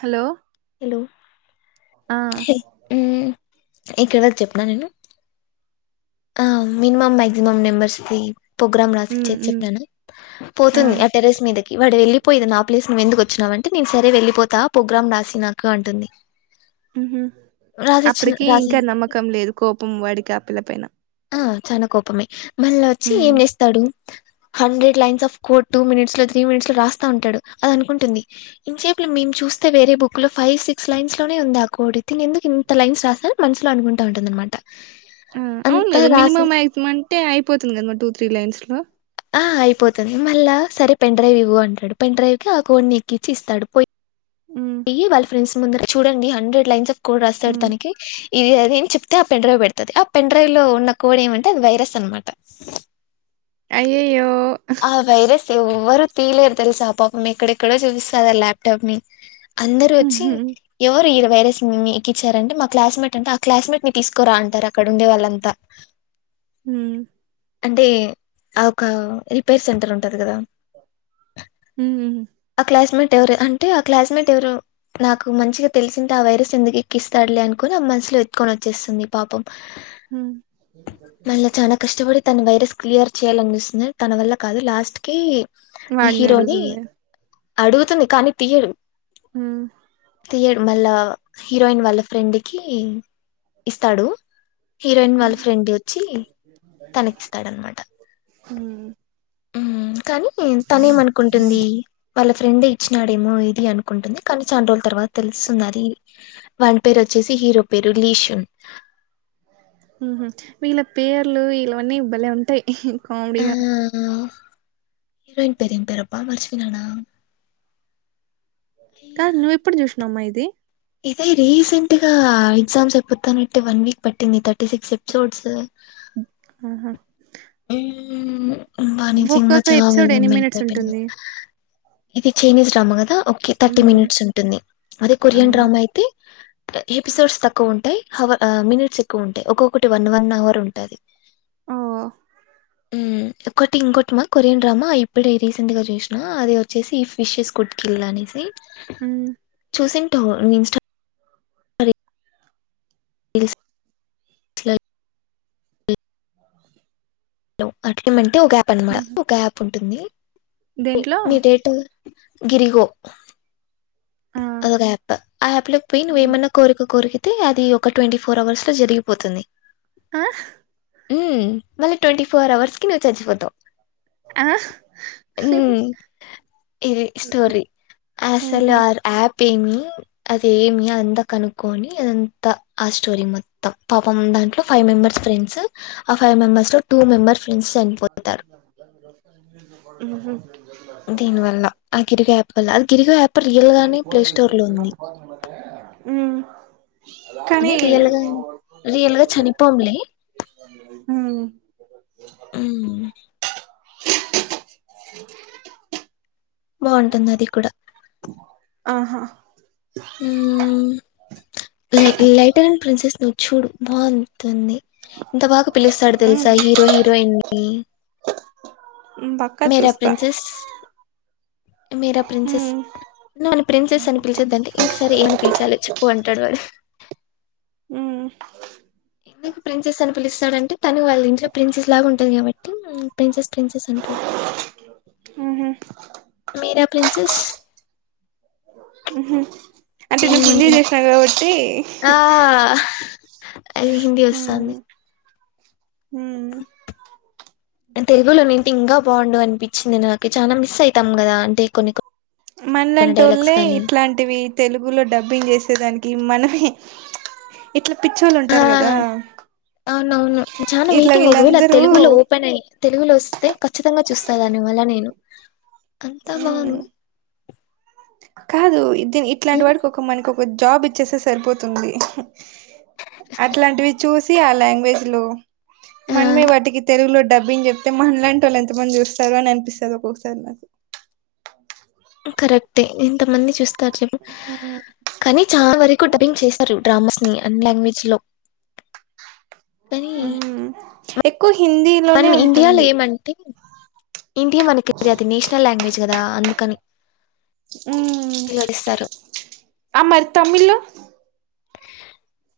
Hello hello ఆ హాహు ఎక్కడ చెప్పిన నేను ఆ మినిమం మాక్సిమం నెంబర్స్కి ప్రోగ్రామ్ ఉమ్ రాసిచ్చేసి ఉమ్ చెప్పినను పోతుంది ఆ టెరెస్ మీద ఇ వాడి వెళ్ళలిపోయిది నా ప్లేస్ నువ్వు ఎందుకు వచ్చినావంటే నేను సరే వెళ్ళలిపోతా ప్రోగ్రాం రాసి నాకు అంటుంది ఉహు రాసిచ్చిన అప్పటికి రాసి ఇంకా నమ్మకం లేదు కోపం వాడి కాపిల్ల పైన ఆ చాలా కోపమే మళ్ళ వచ్చి ఉమ్ ఏం చేస్తాడు hundred lines of code two minutes లో త్రీ మినిట్స్ లో రాస్తా ఉంటాడు అది అనుంటుంది ఇంసేపు మేము చూస్త వస్త వేరే బుక్ లో ఫైవ్ సిక్స్ లైన్స్ లోనే ఉంది ఆ కోడ్ ఇతను ఎందుకు ఇంత లైన్స్ రాస్తా మనసులో అనుకుంటూ ఉంటుందనమాట ఆ అవును కదా మినిమమ్ మక్సిం అంటే అయిపోతుంది కదా మ టూ త్రీ లైన్స్ లో ఆ అయిపోతుంది మల్ల సరే పెన్ డ్రైవ్ ఇవ్వ అంటాడు పెన్ డ్రైవ్ కి ఆ కోంని ఎక్కించి ఇస్తాడు ఉమ్ పోయియి వాళ్ళ ఫ్రెండ్స్ ముందు చూడండి హండ్రెడ్ లైన్స్ ఆఫ్ కోడ్ రాస్తాడు ఉమ్ తనకి ఇది అదిని చెప్తే ఆ పెన్ డ్రైవ్ పెడతుది ఆ పెన్ డ్రైవ్ లో ఉన్న కోడ ఏమంటే అది వైరస్ అనమాట అయ్యయ్యో ఆ వైరస్ ఎవ్వరు తీలేరు తెలుసా ఆ పాపం ఎక్కడెక్కడో చూపిస్తాది ఆ లాప్టాప్ ని అందరు వచ్చి ఉహు ఎవరు ఇలా వైరస్ మీకి ఇచ్చారంటే మా క్లాస్మేట్ అంటే ఆ క్లాస్మేట్ ని తీసుకురా అంటారు అక్కడ ఉండే వాళ్ళంతా ఉమ్ అంటే ఆ ఒక రిప్ పేర్ సెంటర్ ఉంటది కదా ఉమ్ ఆ క్లాస్ మేట్ ఎవరు అంటే ఆ క్లాస్మేట్ ఎవరో నాకు మంచిగా తెలిసింటే ఆ వైరస్ ఎందుకు ఎక్కిస్తాడలే అనుకుని అమ్మా ఎతుకొని వచ్చేస్తుంది పాపం ఉహ్ మళ్ళీ చాలా కష్టపడి తన వైరస్ క్లియర్ చేయాలనిపిస్తుంది తన వల్ల కాదు లాస్ట్ కి వాడ నడు హీరోని గుతుంది అడుగుతుంది కానీ తీయడు ఉమ్ తీయడు మళ్ళ హీరోయిన్ వాళ్ళ ఫ్రెండ్ కి ఇస్తాడు హీరోయిన్ వాళ్ళ ఫ్రెండ్ వచ్చి తనకి ఇస్తారన్నమాట ఉమ్ ఉమ్ కానీ తనే ఏమనుకుంటుంది వాళ్ళ ఫ్రెండే ఇచ్చినాడేమో ఇది అనుకు ఉంటుంది కానీ చాలా రోజుల తర్వాత తె స్తున్నది వానీ పేరు వచ్చేసి హీరో పేరు లీషన్ ఉహు వీళ్ళ పేర్లు వీలవన్నీ బలే ఉంటాయి ఆ కామెడీగా హీరోయిన్ పేరు ఏం పేరుఅబ్బా మర్చి పోయినా నా కాదు నువ్వు ఎప్పుడు చూసినవమ్మా ఇది ఇదే రీసెంట్ గా ఎగ్జామ్ అయిపోతానట్టే వన్ వీక్ పట్టింది థర్టీ సిక్స్ ఎపిసోడ్స్ ఆహా ఊ నిజంగా ఒక్కొక్క చాలా ఎపిసోడ్ ఎన్ని మంత్స్ మినిట్స్ అయిపోయింది ఉంటుంది ఇది చైనీస్ డ్రామా కదా ఓకే థర్టీ ఉమ్ మినిట్స్ ఉంటుంది అదే ఆ కొరియన్ డ్రామా అయితే ఎపిసోడ్స్ తక్కువ ఉంటాయి హావ మినిట్స్ ఎక్కువ ఉంటాయి ఒక్కొక్కటి వన్ వన్ అవర్ ఉంటుంది ఓ ఉ ఒకటి ఇంకోటి మా కొరియన్ డ్రామా ఇప్పుడే రీసెంట్ గా చూసినా అది వచ్చేసి ఫిషెస్ కుడ్కిల్ అనేసి ఉ తో ఇష్ట ఇది నీ ఇష్టం హలో అట్ ఏమంటే ఒక యాప్ అనమాట ఉహు ఒక యాప్ ఉంటుంది దేంట్లో గిరిఓ ఆ అదొ ఒక ఆప్ ఆ అప్ లోకి పోయి నువ్వు వేమన్నా కోరిక కోరిక కోరితే అది ఒక ట్వంటీ ఫోర్ అవర్స్ లో జరిగిపోతుంది ఆ ఉ మళ్ళీ ట్వంటీ ఫోర్ అవర్స్ కి నువ్వు చచ్చిపోతావ్ ఆ హ ఇది స్టోరి ఆసలు ఓహో ఆర్ యాప్ ఏమి అదేమి అదంతా కనుక్కొని అదంతా ఆ స్టోరీ మొత్తం పాపం దాంట్లో ఫైవ్ మెంబెర్స్ ఫ్రెండ్స్ ఆ ఫైవ్ మెంబర్స్ లో టూ మెంబర్ ఫ్రెండ్స్ చనిపోతారు ఉ హు దీని వల్ల ఆ గిరిగో యాప్ వల్ల ఆ గిరిగో యాప్ రియల్ గానే ప్లే లేదు స్టోర్ లో సినిమా ఉంది కి పోదాం అని ఊ కానీ రియల్ గా రియల్ గా చనిపోంలే ఉ ఉ హు బోళ్ల సౌండ్ బాగుంటుంది అది కూడా ఆహా ఉ లై లైటర్ అం ప్రిన్సెస్ నువ్ చూడు బాగుంటంది ఇంత బాగా పిలుస్తాడు ఉమ్ తెలుసా హీరో హీరోయిన్ ని ఉమ్ మేరా ప్రిన్సెస్ మేరా ఉ ప్రిన్సెస్ నన్ను ప్రిన్సెస్ అని పిలిచొద్దంటే ఇంక సర ఏమని పిలిచాలో చెప్పు అంటాడు వాడు ఉ ఎందుకు ప్రిన్సెస్ అని పిలిస్తన్నాడంటే తను వాళ్ళ ఇంట్లో ప్రిన్సెస్ లా ఉంటంది కాబట్టి ప్రిన్సెస్ ప్రిన్సెస్ అంటాడు ఉ హు మీరా ప్రిన్సెస్ ఉహు అంటే నువ్వు కిందికి ఏముంటుంది చేసిన్ కాబట్టి ఆ అది హిందీ వస్తుంది అంటే ఊ ఉ తెలుగులో అయితే ఇంకా బాగుండు అనిపించింది నాకు అనిపించింది మిస్ అవుతాం కదా అంటే కొన్ని కొన్ని మనలాంటి డైలాగ్స్ ఓళ్లే కానీ ఇట్లాంటివి తెలుగులో డబ్బింగ్ చేసేదానికి మన ఇట్ల ఆ అవునవును చాలా ఇట్లా వెయిటింగ్ ఒకవేళ అది వీళ్ళందరూ తెలుగులో ఓపెన్ అయ్ తెలుగులో వస్తే ఖచ్చితంగా చూస్తా దాని వల్ల నేను అంతా ఉమ్ బాగుంది కాదు ఇది ధీ ఇట్లాంటి ఉమ్, వాడికి ఒక మనకి ఒక జాబ్ ఇచ్చేస్తే సరిపోతుంది అట్లాంటివి చూసి ఆ లాంగ్వేజ్ లో ఆ, మనమే వాటికి తెలుగులో డబ్బింగ్ చెప్తే మనలాంటి వాళ్ళు ఎంత మంది చూస్తారు అని అనిపిస్తారు ఒక్కొక్కసారి నాకు కరెక్టే ఇంత మంది చూస్ త్తారు చెప్ కానీ చాలా వరకు డబ్బింగ్ చేస్తారు డ్రామాస్ ని అన్ని లాంగ్వేజ్ చ్ లో కానీ మ్మ్ ఎక్కువ హిందీలోనే మనం ఇండియాలో ఉంటుంది ఏమంటే ఇండియా మనకి అది నేషనల్ లాంగ్వేజ్ కదా అందుకని మ్మ్ తెలుగులో చేస్తారు ఆ మరి తమిలు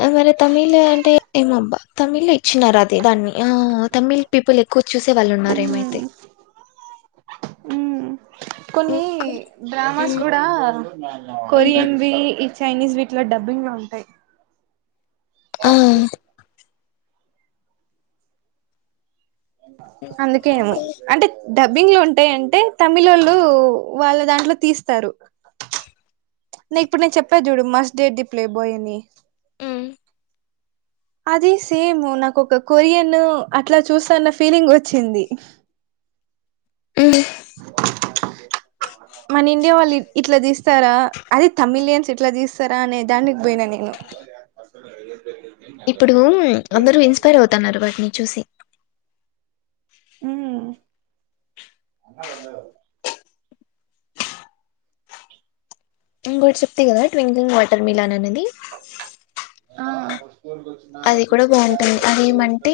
ఆ మరి తమిళ అంటే ఏమబ్బా తమిళ ఇచ్చినారు అది దాన్ని ఆ తమిళ్ పీపుల్ ఎక్కువ చూసే వాళ్ళు ఉన్నారు మ్మ్ ఏమైతే మ్మ్ కొన్ని డ్రామాస్ మ్మ్ కూడా మ్మ్ కొరియన్ బి ఇ చైనీస్ వీటిలో డబ్బింగ్ లో ఉంటాయి ఆ రాక్కో అందుకేనేమో అంటే డబ్బింగ్ లో ఉంటాయంటే తమిలోళ్ళు వాళ్ళ దాంట్లో తీస్తారు [inaudible] నే ఇప్పుడు నేను చెప్పేది చూడు must date the playboy అని మ్మ్ అది సేమ్ నాకు ఒక కొరియన్ అట్లా చూస్తన్న ఫీలింగ్ వచ్చింది మ్మ్ మన ఇండియా వాళ్ళు ఇట్లా తీస్తారా అదే తమిలియన్స్ ఇట్లా తీస్తారా అనే దానికి పోయినా నేను [inaudible] ఇప్పుడు అందరూ ఇన్స్పైర్ అవుతున్నారు వాటిని చూసి మ్మ్ ఇంకోటి చెప్తి కదా ట్వింక్లింగ్ వాటర్ మిలాన్ అనేది ఆ అది కూడా బాగుంటుంది అది ఏమంటే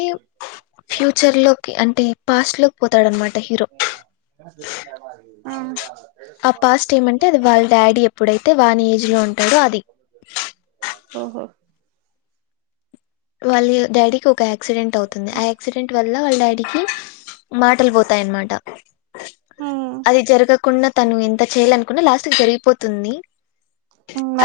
ఫ్యూచర్ లోకి అంటే పాస్ట్ లో ఆ ఆ పాస్ట్ ఏమంటే అది వాళ్ళ డాడీ ఎప్పుడైతే వాని ఏజ్ లో ఉంటాడో అది ఓహో వాళ్లు డాడీకి ఒక యాక్సిడెంట్ అవుతుంది ఆ యాక్సిడెంట్ వల్ల వాళ్ళ డాడీకి మాటలు పోతాయన్నమాట ఉమ్ అది జరగకుండా తను ఎంత చేయ్యాలనుకున్నా లాస్ట్కి జరిగిపోతుంది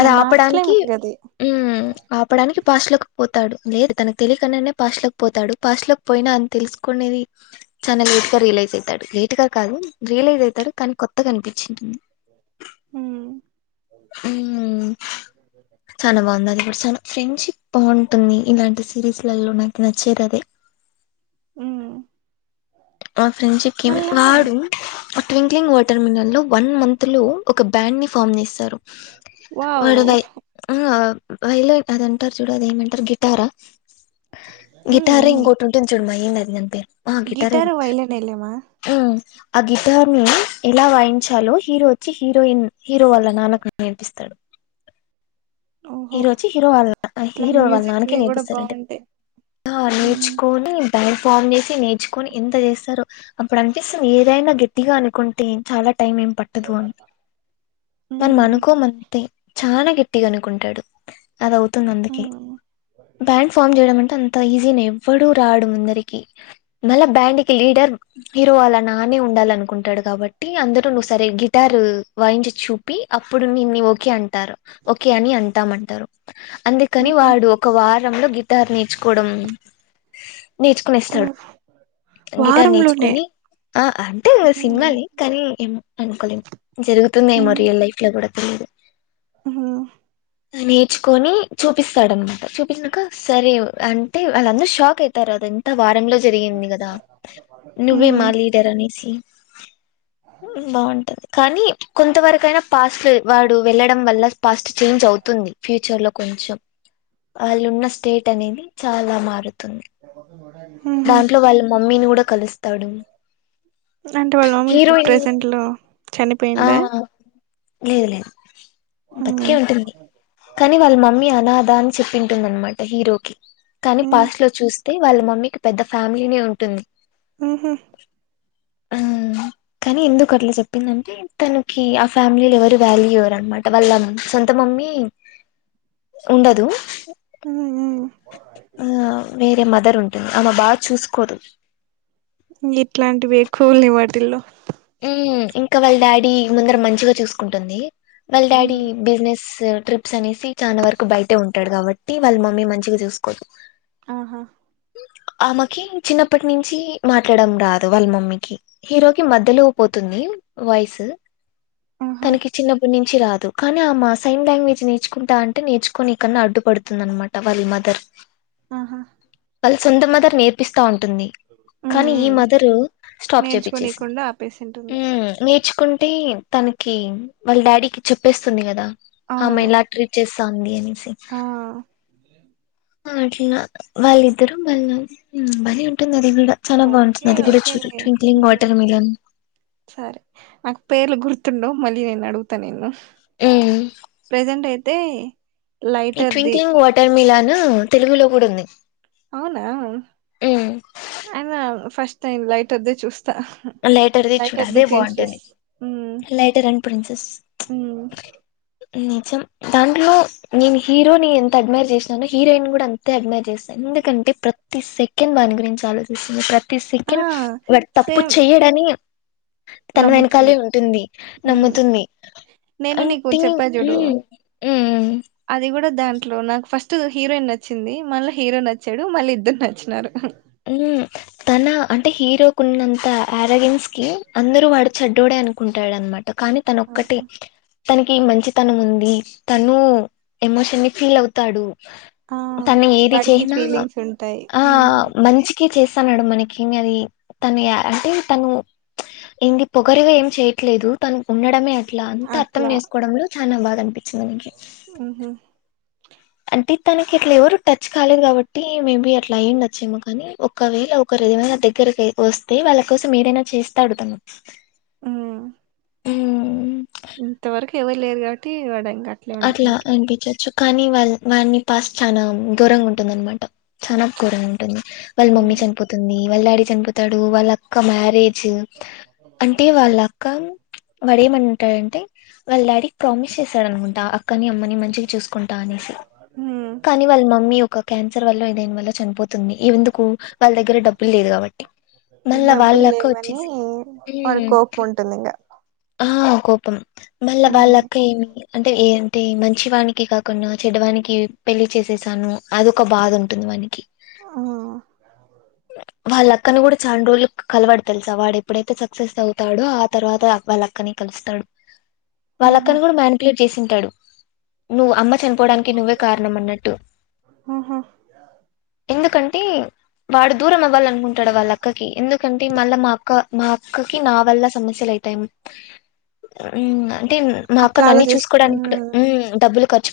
అది మార్చలేం ఆపడానికి ఇంగది మ్మ్ ఆపడానికి ఫాస్ట్ లోకిపోతు తాడు లేదు తనకు తెలియకున్నానే పాస్ట్ లోకి పోతాడు పాస్ట్లకు పోయినా అ తెలుసుకునేది ఛానెల్ పెట్ రియలైజ్ అయితాడు లేట్ గా కాదు రియలైజ్ అవుతాడు కానీ కొత్తగా అనిపిచ్చింటింది మ్మ్ మ్మ్ చానా వంగారి పర్సన్ ఫ్రెండ్షిప్ బాగుంటుంది ఇలాంటి సిరీస్లలో నాకు నచ్చేది అదే ఊ మా ఫ్రెండ్ చెప్పింది వాడు ఆ ట్వింక్లింగ్ వాటర్ మిలన్ లో. వన్ మంత్ లో ఒక బ్యాండ్ ని ఫామ్ చేస్తారు వావ్ వాడదై ఆహా వైలైన్ అది అంటారు చూడు అది ఏమంటారు గిటారా గిటారే మ్మ్ ఇంకోటి ఉంటుంది చూడుమై ఏంది అది దాని పేరు ఆ గిట్టారే అది గిటార్ వైలన్ ఎలేమా ఆ ఆ ఊ ఆ గిటార్నీ ఎలా వాయించాలో హీరో వచ్చి హీరోయిన్ హీరో వాళ్ళ నాన్నక నేర్పిస్తాడు ఓహో హీరో వచ్చి హీరో వాళ్ళ [inaudible] ఇట్లా హీరో వాళ్ళ నాన్నకే మ్యూజిక్వి కూడా నేర్పిస్తారంటద్. బాగుంటాయి ఆ మ్మ్ హానేర్చుకోనీ బ్యాండ్ ఫామ్ చేశి నేర్చుకొని ఎంత చేస్తారో అప్పుడు అనిపిస్తుంది ఏదైనా గట్టిగా అనుకుంటే చాలా టైం ఏం పట్టదు అని మనం మ్మ్ అనుకోమంతే. చాలా గట్టిగ అనుకుంటాడు. అది అవుతుంది అందుకే మ్మ్ బ్యాండ్ ఫామ్ చేయడం అంటే అంత ఈజీ నేన్ ఎవ్వడూ రాడు ముందరికి మళ్ళా బ్యాండ్ కి లీడర్ హిరోవాళ నాన్నే ఉండాలన అనుకుంటాడు కాబట్టీ అందరూ నువ్వు సరే గిటార్ వాయించి చూపీ అప్ ప్పుడు వీన్ని ఓకే అంటారు ఓకే అని అంటామ్ అంటారు అందుకని మ్మ్ వాడు ఒక వార్ రంలో గిటార్ నేర్చుకోవడం నేర్చుకునేస్తాడు. హ్మ్ గిటార్ వారంలోనే నేర్చుకొనీ ఆ అంటే మ్మ్ సినిమాల్నే కానీ ఏమో అనుకోలేం జరుగుతుందేమో రియల్ లైఫ్ గూడా తెలీదు హ్ము నేర్చుకొనీ చూపిస్తాడనమాట చూపించినాకా సరే అంటే వాళ్ళందరు షాక్ అయి తరు అది అంతా వారంలో జరిగింది గదా నువ్వే మ్మ్ మా లీడర్ అనేసి. బాగుంటది కానీ కొంతవరకయినా పాస్ట్లు వాడు వెళ్ళడం వల్ల పాస్ట్ చేంజ్ అవుతుంది ఫ్యూచర్ లో కొంచెం వాళ్ళు ఉన్న స్టేట్ అనేది చాలా మారుత్ తుంది మ్మ్ హ్మ్ దాంట్లో వాళ్ళ మమ్మీని కూడా కలుస్తాడు. దాంట్లో వాళ్ళ మమ్మీ ఇప్పుడు హీరోయిన్ ప్రెజెంట్ లో ఆ చనిపోయిందా. లేదు లేదు బతికే మ్మ్ ఉంటుంది కానీ వాళ్ళ మమ్మీ అనాదా అని చెప్పింటుందనమాట హీరో కి కానీ మ్మ్ పాస్ట్ లో చూస్ తే వాళ్ళ మమ్మీకి పెద్ద ఫ్యామిలీనే ఉంటుంది. ఊహు హ్ము కానీ ఎందుకు అట్ల చెప్పిందని తనకీ ఆ ఫ్యామిలీలో ఎవరు వాల్యూ ఇవ్వరు అనమాట వాళ్ళ సొంత మమ్మీ ఉండదూ మ్మ్ మ్మ్ ఆ వేరే మదర్ ఉం టార్ ఆమె బాగా చూసుకోదు. ఇంగ ఇట్లాంటివి ఎక్కువుల్లయ్ వాటిల్లో హ్ము ఇంకా వాళ్ళ డాడీ ముందర మంచిగా చూసుకుంటుందీ. వాళ్ళ ఉమ్ డాడీ బిజినెస్ ట్రిప్స్ అనేసి చానా వరకు బయటే ఉంటాడు కాబట్టి వాళ్ళ మమ్మీ మంచిగ చూసుకోద్. ఆహా ఆమెకీ చిన్నప్పటి నుంచీ మాట్లాడడం రాదు వాళ్ళ మమ్మీకి హీరోకి మధ్ ధ్యలో పోతుందీ వాయిసు ఆహా తనకి చిన్నప్పటి నుం చీ రాదు కానీ ఆ మా సైన్ లాంగ్వేజ్ నేర్చుకుంటా అంటే నేర్చుకొని కుండా అడ్డు పడుతుంది అనమాట వాళ్ళ మదర్. ఆహా వాళ్ళ సొంత మదర్ నేర్పిస్తా ఉంటుంది ఉమ్ కానీ ఈ ఉమ్ మదర్ స్టాప్ చేపించేసింది నేర్చుకోనీకుండా ఆపేసింటుంది ఉ నేర్చుకుంటే తనకి వాళ్ళ డాడీకి చెప్పేస్తుంది కదా ఆమె అవును ఎలా ట్రీట్ చేస్తఉంది అనేసి ఆ అట్లా వాళ్ళిద్దరం వాళ్ళ బలే ఉంటుంది అది కూడా చాల బాగుంటుంది ఓకే అది కూడా చు ఓకేలే ట్విక్లింగ్ ఉమ్ వాటర్ మిలన్ సరే నాకు పేర్లు గుర్తుండవు మళ్ళీ నేను అడుగుతా నిన్ను హ్మ్. ప్రెజెంట్ అయితే ఈ లైటర్ది ట్వింక్లింగ్ వాటర్ మిలాన్ తెలుగులో కూడా ఉంది అవునా హ్మ్. అయన ఫస్ట్ టైన్ లైట్ పెద్దది చూస్తా లైటర్‌ది లైక్ చూడు హదే అదే ప్రిన్సెస్ బావుంటుంది. ఉ 'లైటర్ అండ్ ప్రిన్సెస్'. ఉ [unintelligible] నిజం దాంట్లో నేను హీరో ని ఎంత అడ్మైర్ చేసినానో హీరోయిన్ కూడా అంతే అడ్మైర్ చేసా ఎందుకంటే ప్రతి సెకండ్ దాని గురించి ఆలోచిస్తుంది ప్రతి ఆ సెకండ్ లాప్ టాప్ అప్పుడు సేమ్ చెయ్యడని తన నమ్ముతుంది వెనకాలే ఉంటుంది నమ్ముతుంది నేను నీకు అంటే చెప్పా చూడు ఉమ్ ఉమ్ అది కూడా దాంట్లో నాకు ఫస్ట్ హీరోయిన్ నచ్చింది మళ్ళీ హీరోన్ నచ్చాడు మళ్ళీ ఇద్దరు నచ్చినారు తన అంటే హీరో కొన్నంత ఆరగన్స్ కి అందరూ వాడు చెడ్డడు అనుకుంటాడునమాట కానీ తన ఒక్కటే అవునా తనకి మంచితనం ఉంది తను ఎమోషన్ ని ఫీల్ అవుతాడు ఆ తను ఏది వాడికి చేయనా ఫీలింగ్స్ ఉంటాయి ఆ ఉమ్, రోజుకి చేస్తాన్నాడు మనకి అది తను అంటే తను ఇంది పొగరుగా ఏం చెయట్లేదు తను ఉండడమే అ ఇట్లా అంతా అర్థం అట్లా చేసుకోవడంలో చనా బాగా అనిపించింది మనకి ఉహు అంటే తనకి ఇట్లా ఎవరు టచ్ కాలేదు కాబట్టి మేబి అట్లా అయి ఉండొచ్చేమో కాని ఒకవేళ ఒకరు ఏదమైనా నా దగ్గరకి వస్తే వాళ్ళ కోసం ఏదైనా చేస్తేడు అతను ఉ ఊ ఇంతవరకు ఎవరు లేరు కాబట్టి వాడను అట్లా అనిపించోచ్చు కానీ వాళ్ళ వాని ఫస్ట్ చనా ఘోరంగా ఉంటుంది అనమాట చనాా ఘోరంగా ఉంటుంది వాళ్ళ మమ్మీ ఉమ్ చనిపోతుంది వాళ్ళ డాడీ చనిపోతాడు వాళ్ళ అక్క మ్యారేజ్ అంటే వాళ్ళ అక్క వాడు ఏమంటాడంటే వాళ్ళ డాడీకి ప్రామిస్ చేశాడు అనుకుంట అ అక్క ని అమ్మని మంచిగా చూసుకుంటా అనేసి ఉమ్ కానీ వాళ్ళ మమ్మీ ఒక క్యాన్సర్ వల్ల ఏదైని వల్ల చనిపోతుంది ఈ ఎందుకు వాళ్ళ దగ్గర డబ్బులు లేదు కాబట్టి మళ్ళా డబ్బులు వాళ్ళక్క లేవని వచ్చేసి వాడి కోపం ఉంటుంది ఇంగ ఆ కోపం మళ్ళా ఉమ్ వాళ్ళక్క ఏమి అంటే ఏ అంటే మంచివానికి కాకుండా చెడ్డవానికి పెళ్ళి చేసేసాను అది ఒక బాధ ఉంటుంది వానికి అవునా వాళ్ళ అక్కను కూడా చనా రోజులు కలవాడు తెలుసా వాడు ఎప్పుడైతే సక్సెస్ అవుతాడో ఆ తర్వాత వాళ్ళ అక్కనే కలుస్తాడు వాళ్ళ ఉహు అక్కని కూడా మ్యానిప్లేడ్ చేసింటాడు నువ్వు అమ్మ చనిపోడానికి నువ్వే కారణం అన్నట్టు ఉహు ఎందుకంటే వాడు దూరం అవ్వాలనుకుంటాడు వాళ్ళ అక్కకి ఎందుకంటే మళ్ళ మా అక్క మా అక్కకి నా వల్ల సమస్యలు అయితాయి అని ఉ అంటే మా అక్క అట్లా నన్నీ ఆలోచిస్ చూసుక్కోడానిక్కుడ ఉమ్ ఊ డబ్బులు ఖర్చు పె